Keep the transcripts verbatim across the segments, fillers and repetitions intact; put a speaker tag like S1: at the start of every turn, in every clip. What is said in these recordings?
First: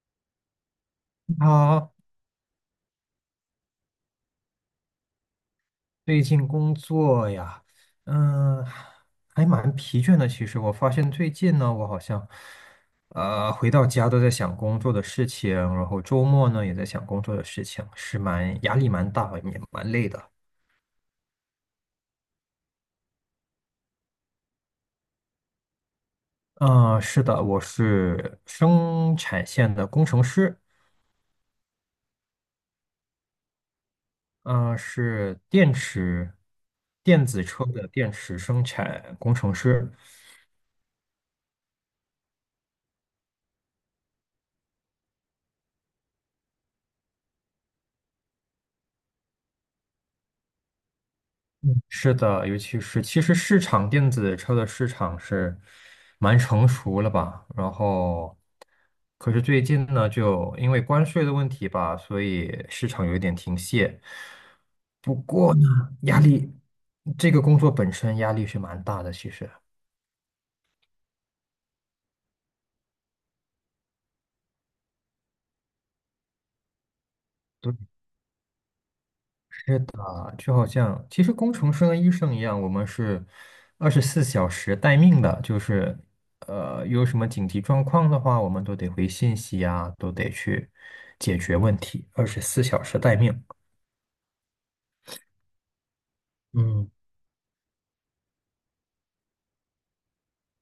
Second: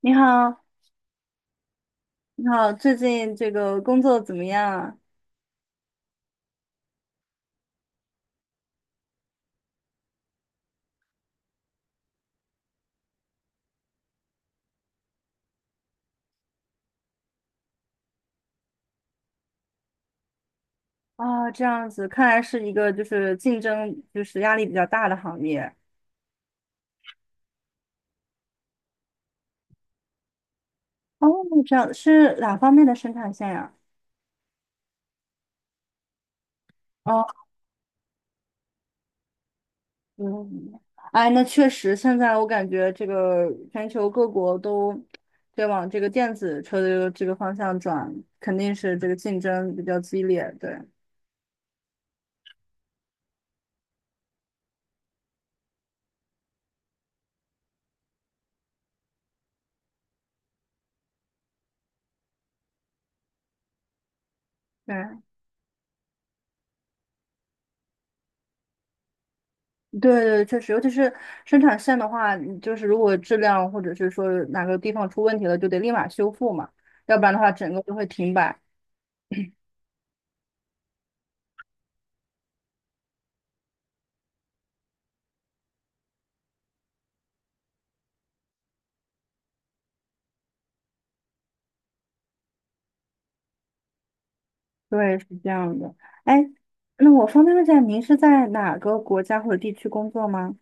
S1: 你好，
S2: 啊，
S1: 你好，最近这个工作怎么样啊？
S2: 最近工作呀，嗯，还蛮疲倦的。其实我发现最近呢，我好像，呃，回到家都在想工作的事情，然后周末呢也在想工作的事情，是蛮压力蛮大，也蛮累的。
S1: 啊，这样子，看来是一个就是竞争就是压力比较大的行业。
S2: 嗯，是的，我是生产线的工程师，
S1: 哦，这样是哪方面的生产线呀？
S2: 嗯，是电池
S1: 哦，
S2: 电子车的电池生产工程师。
S1: 嗯，哎，那确实，现在我感觉这个全球各国都在往这个电子车的这个这个方向转，肯定是这个竞争比较激烈，对。
S2: 嗯是的，尤其是其实市场电子车的市场是蛮成熟了吧，然后可是最近呢，就因为关税的问题吧，所以市场有一点停歇。不
S1: 对。
S2: 过呢，压力这个工作本身压力是蛮大的，其实。
S1: 对对，确实，尤其是生产线的话，你就是如果质量或者是说哪个地方出问题了，就得立马修复嘛，要不然的话整个就会停摆。
S2: 啊，就好像其实工程师跟医生一样，我们是二十四小时待命的，就是呃有什么紧急状况的话，我们都得回信息啊，都得去解决问题，二十四小时待命。
S1: 对，是这样的。哎，
S2: 嗯
S1: 那我方便问一下，您是在哪个国家或者地区工作吗？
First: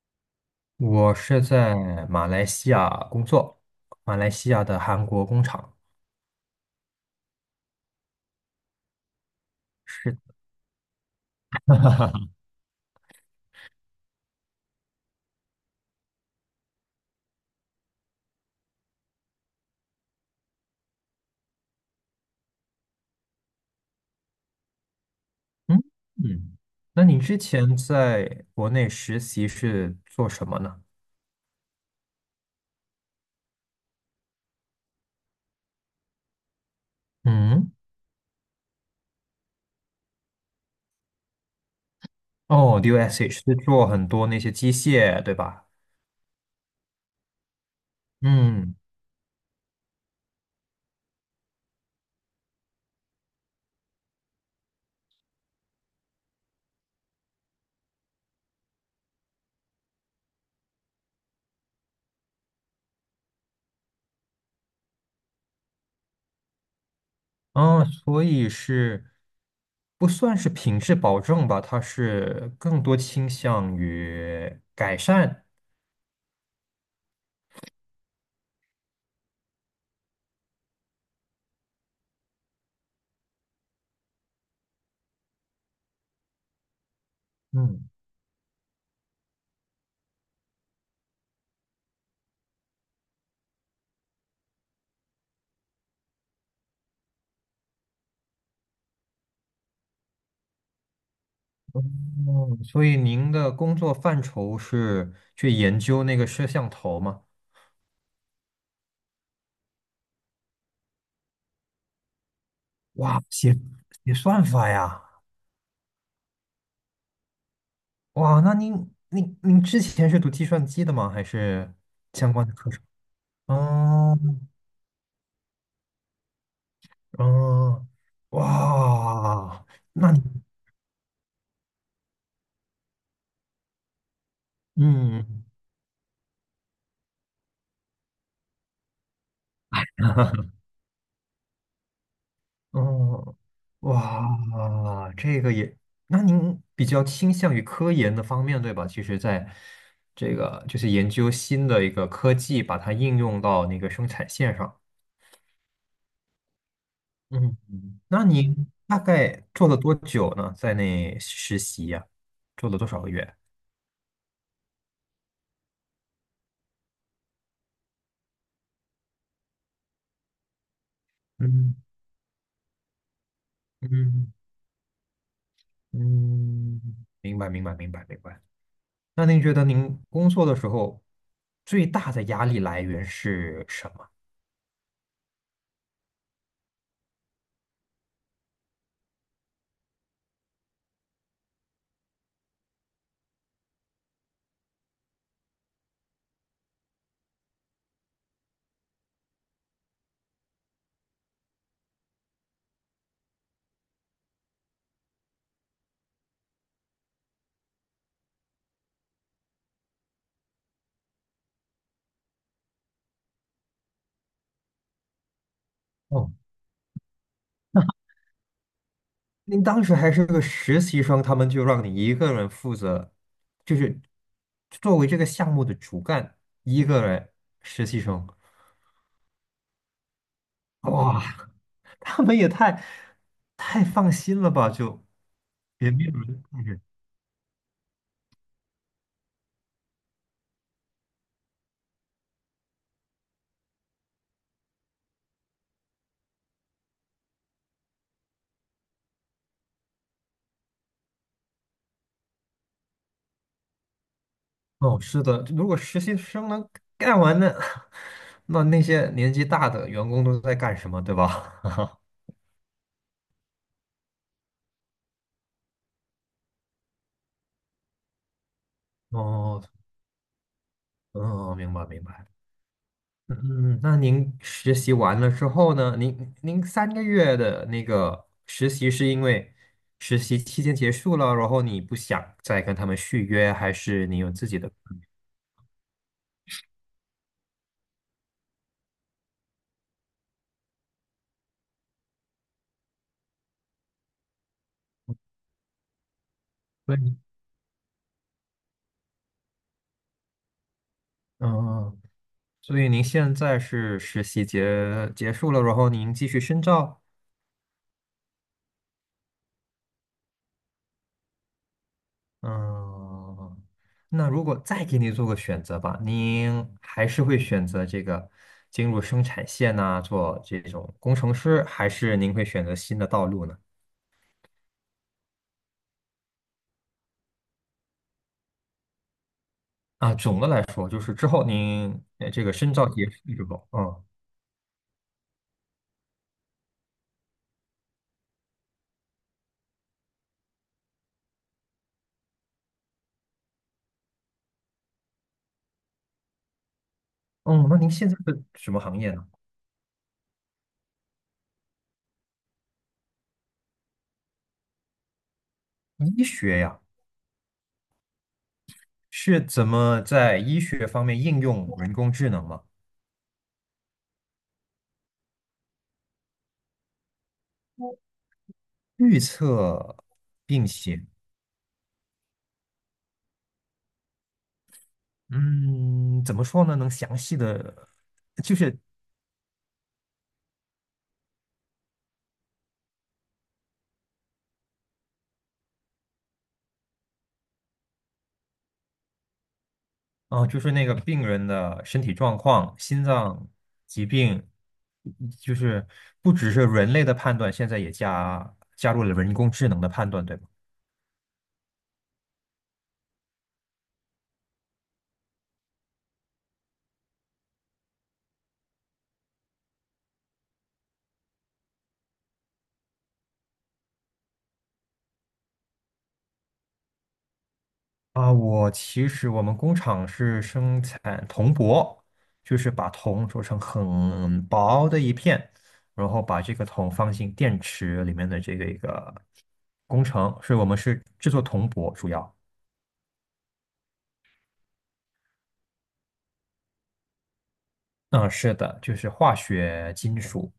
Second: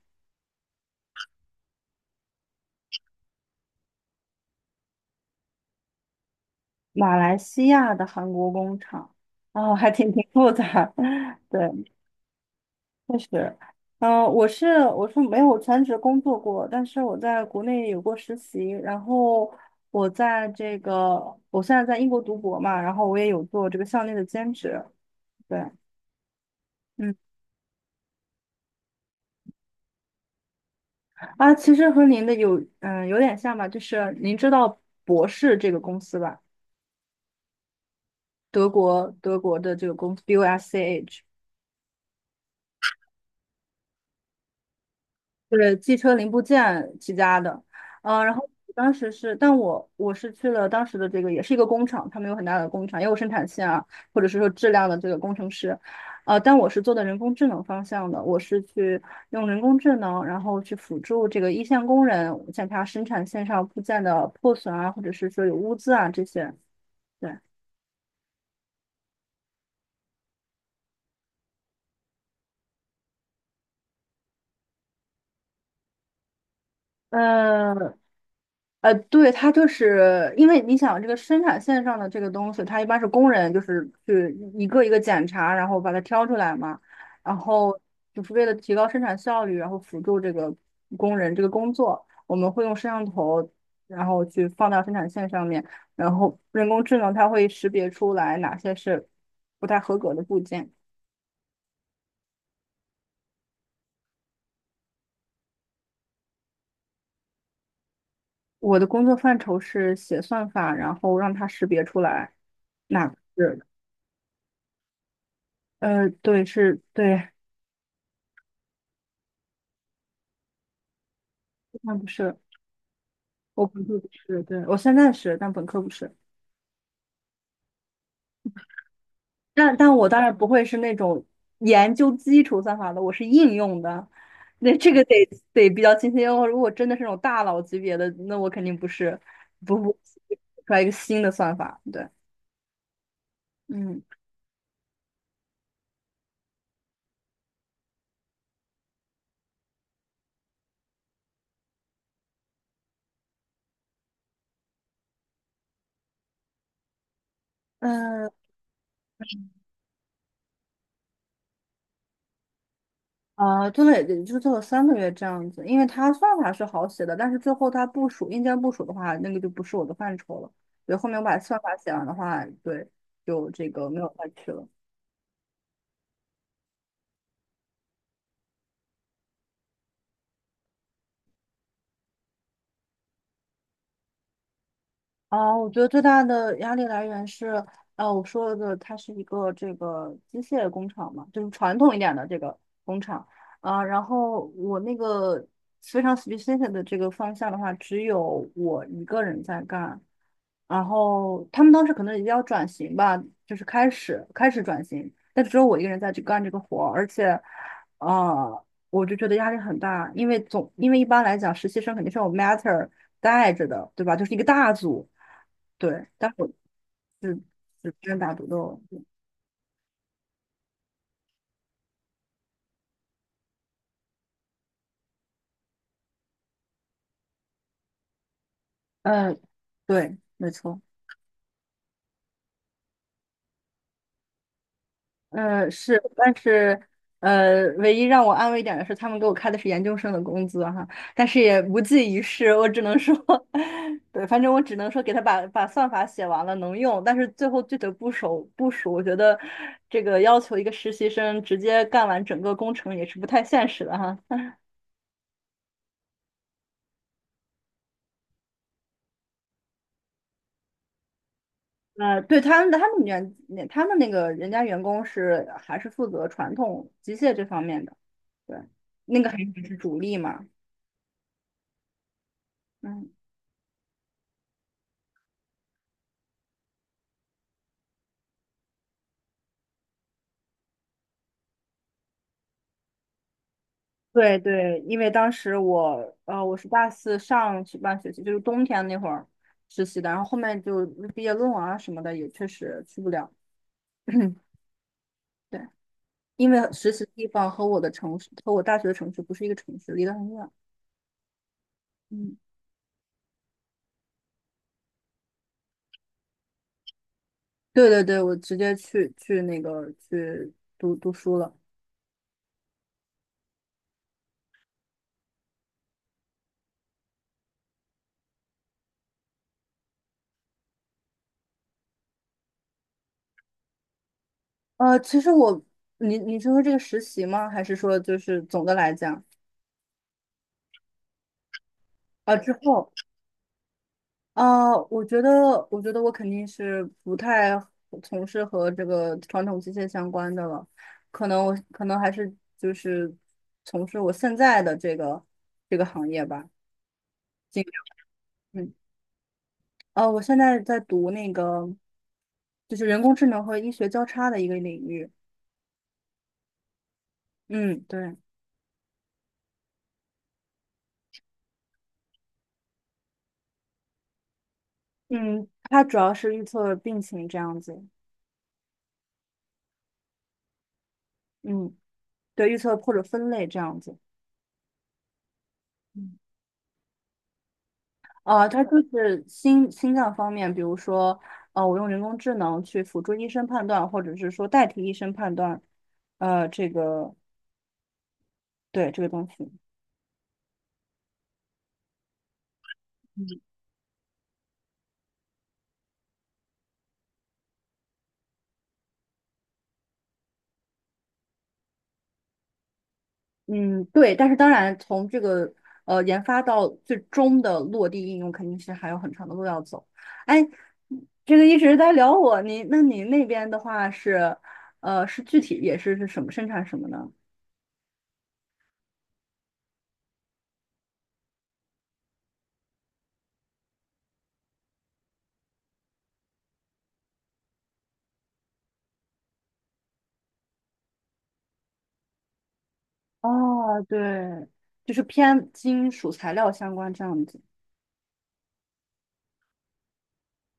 S2: 我是在马来西亚工作，马来西亚的韩国工厂。
S1: 马来西亚的韩国工厂，哦，还挺
S2: 是
S1: 挺
S2: 的，
S1: 复杂。对，确实，嗯、我是我是没有全职工作过，但是我在国内有过实习，然后我在这个我现在在英国读博嘛，然后我也有做这个校内的兼职，对，
S2: 嗯嗯，那
S1: 嗯，
S2: 你之前在国内实习是做什么呢？
S1: 啊，其实和您的有嗯、有点像吧，就是您知道博士这个公司吧，
S2: 嗯，
S1: 德国德国的这个公司 B O S C H。
S2: 哦，D O S H 是做很多那些机械，对吧？
S1: 是汽车零部件起家的，呃，然后
S2: 嗯，
S1: 当时是，但我我是去了当时的这个也是一个工厂，他们有很大的工厂，也有生产线啊，或者是说质量的这个工程师，呃，但我是做的人工智能方向的，我是去用人工智能，然后去辅助这个一线工人检查生产线上部件的破损啊，或者是说有污渍啊这些，对，
S2: 啊，所以是不算是品质保证吧，它是更多倾向于改善。
S1: 呃，呃，对，它就是因为你想这个生产线上的这个东西，它一般是工人就是去一个一个检查，然后把它挑出来嘛，然后
S2: 嗯，
S1: 就是为了提高生产效率，然后辅助这个工人这个工作，我们会用摄像头，然后去放到生产线上面，然后人工智能它会识别出来哪些是不太合格的部件。
S2: 哦，所以您的工作范畴是去研究那个摄像头吗？
S1: 我的工作范畴是写算法，然后让它识别出来哪个
S2: 哇，写
S1: 是，
S2: 写算法呀！
S1: 呃，对，是，对，
S2: 哇，那您您您之前是读计算机的吗？还是
S1: 那不
S2: 相
S1: 是。
S2: 关的课程？
S1: 我本科不是，
S2: 嗯
S1: 对，我现在是，但本科不是。
S2: 嗯，哇，
S1: 但但我
S2: 那
S1: 当
S2: 你
S1: 然不会是那种研究基础算法的，我是应用的。那这个得
S2: 嗯。
S1: 得比较清晰。哦，如果真的是那种大佬级别的，那我肯定不是，不不出来一个新的算法。对，
S2: 哦，
S1: 嗯
S2: 哇，这个也，那您比较倾向于科研的方面，对吧？其实，在这个就是研究新的一个科技，把它应用到那个生产线上。嗯，那
S1: 嗯
S2: 您大概做了多久呢？在那实习呀、做了多少个月？
S1: 呃，做了也也就做了三个月这样子，因为它算法是好写的，但是最后它部署硬件部署的话，那个就不是我的范畴了。对，后面我把算
S2: 嗯
S1: 法写完的话，对，就这个没有再
S2: 嗯
S1: 去了。
S2: 嗯，明白明白明白明白。那您觉得您工作的时候最大的压力来源是什么？
S1: 哦，我觉得最大的压力来源是，呃，我说的它是一个这个机械工厂嘛，就是传统一点的这个工厂啊，然后我那个非常 specific 的这个方向的话，只有我一个人在干，然后他们当时可能也要转型吧，就是开始开始转型，但只有我一个人在去干这个活儿而且，呃，我就觉得压力很大，因为总因为一般来讲，实习生肯定是有 matter 带着的，对吧？就是一个大组。对，但
S2: 哦
S1: 我是是单打独斗。
S2: 您当时还是个实习生，他们就让你一个人负责，就是作为这个项目的主干，一个人实习生，
S1: 嗯，对，没错。
S2: 哇，他们也太太放心了吧？就
S1: 嗯，
S2: 也
S1: 是，
S2: 没有
S1: 但
S2: 人看着。
S1: 是呃，唯一让我安慰一点的是，他们给我开的是研究生的工资哈，但是也无济于事。我只能说，对，反正我只能说给他把把算法写完了能用，但是最后具体部署部署，我觉得这个要求一个实习生直接干完整个工程也是不太现实的哈。
S2: 哦，是的，如果实习生能干完呢，那那些年纪大的员工都在干什么，对吧？
S1: 呃，对他们的他们员，他们那个人家员工是还是负责传统机械这方面的，对，那个还是还
S2: 哦，
S1: 是主力嘛，
S2: 嗯，明白明白。
S1: 嗯，
S2: 嗯，嗯那您实习完了之后呢？您您三个月的那个实习是因为实习期间结束了，然后你不想再跟他们续约，还是你有
S1: 对
S2: 自己的？
S1: 对，因为当时我，呃，我是大四上学半学期，就是冬天那会儿实习的，然后后面就毕业论文啊什么的也确实去不了，对，因为实习
S2: 对，
S1: 地方和我的城市和我大学的城市不是一个城市，离得很远，
S2: 嗯，
S1: 嗯，
S2: 所以您现在是实习结结束了，然后您继续深造。
S1: 对对对，我直接去去那个去读读书了。
S2: 嗯，那如果再给你做个选择吧，您还是会选择这个进入生产线呐、做这种工程师，还是您会选择新的道路呢？
S1: 呃，其实我，你你是说这个实习吗？还是说就是总的来讲
S2: 啊，总的来说，就是之后您呃
S1: 啊？
S2: 这
S1: 之
S2: 个深造
S1: 后
S2: 结束之后，嗯
S1: 啊，我觉得，我觉得我肯定是不太从事和这个传统机械相关的了，可能我可能还是就是从事我现在的这个这个行业吧。进
S2: 嗯，那您现在是什
S1: 嗯，
S2: 么行业呢？
S1: 呃，我现在在读那个就是人工智能和医学交叉的一个领域。
S2: 医学呀，
S1: 嗯，对，
S2: 是怎么在医学方面应用人工智能吗？
S1: 嗯，它主要是预测病情这样子。
S2: 预测病情，
S1: 嗯。对，预测或者分类这样子。嗯
S2: 嗯，怎么说呢？能详细的
S1: 呃，
S2: 就
S1: 它就
S2: 是
S1: 是心心脏方面，比如说，呃，我用人工智能去辅助医生判断，或者是说代替医生判断，呃，这个对这个东西，
S2: 啊，就是那个病人的身体状况、心脏疾病，就是不只是人类的判断，现在也加加入了人工智能的判断，对吗？
S1: 嗯，对。但是当然，从这个呃研发到最终的落地应用，肯定是还有很长的路要走。哎，这个一直在聊我，你那你那边的话是，呃，是具体也是是什么生产什么呢？
S2: 啊，我其实我们工厂是生产铜箔，就是把铜做成很薄的一片，然后把这个铜放进电池里面的这个一个工程，所以我们是制作铜箔主要。
S1: 哦，对，就是偏金属材料相关这样子。
S2: 嗯，是的，就是化学金属。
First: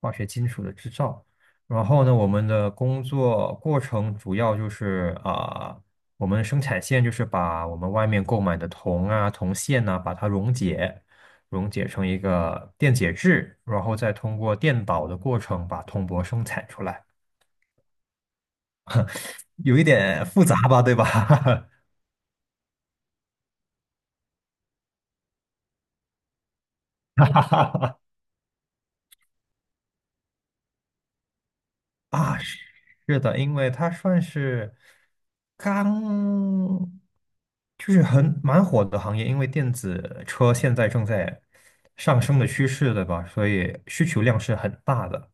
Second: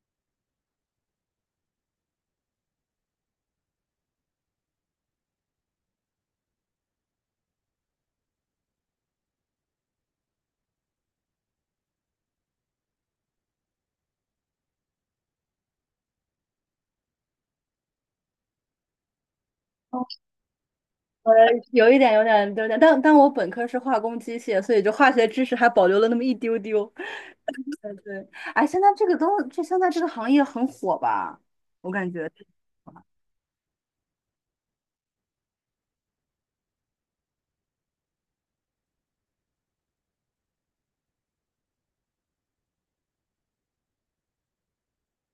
S2: 化学金属的制造。然后呢，我们的工作过程主要就是啊、我们生产线就是把我们外面购买的铜啊、铜线呐、把它溶解，溶解成一个电解质，然后再通过电导的过程把铜箔生产出来，有一点复杂吧，对
S1: 我
S2: 吧？
S1: 有一点，有点，有点，但但我本科是化工机械，所以就化学知识还保留了那么一丢丢。对，哎，现在这个都，这现在这个行业很火吧？我感觉
S2: 啊，是是的，因为它算是刚，就是很蛮火的行业，因为电子车现在正在上升的趋势，对吧？所以需求量是很大的。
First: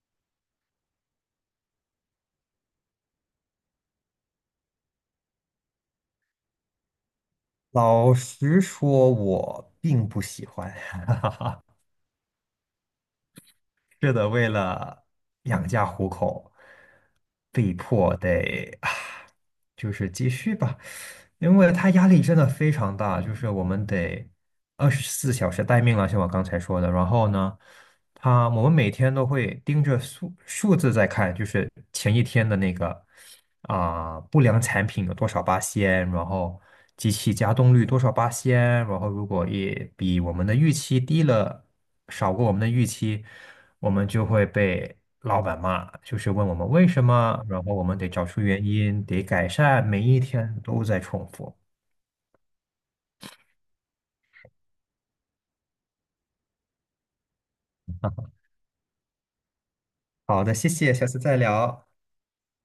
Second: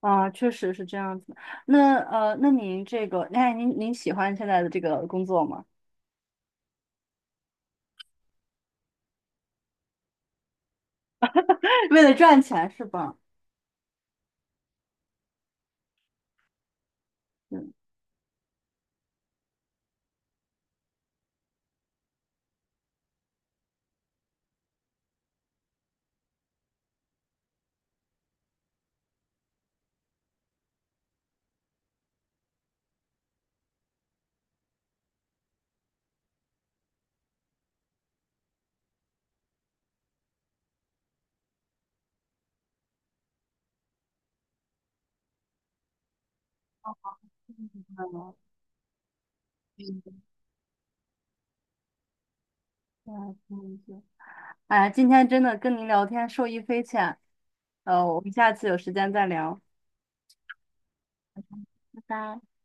S1: 啊，确实是这样子。那呃，那您这个，哎，您您喜欢现在的这个工作吗？
S2: 老实说，我并不喜欢。
S1: 为了赚钱是吧？
S2: 是的，为了养家糊口，
S1: 嗯，
S2: 被迫得啊，就是继续吧，因为他压力真的非常大，就是我们得二十四小时待命了，像我刚才说的。然后呢，他我们每天都会盯着数数字在看，就是前一天的那个。啊、不良产品有多少八仙，然后机器加动率多少八仙，然后如果也比我们的预期低了，少过我们的预期，我们就会被老板骂，就是问我们为什么，然后我们
S1: 嗯
S2: 得找出原因，得改善，每一天都在重复。
S1: 嗯嗯嗯哎，今天真的跟您聊天受益匪浅。呃，我们下次有时间再聊，
S2: 好的，谢谢，下次再聊。
S1: 拜拜。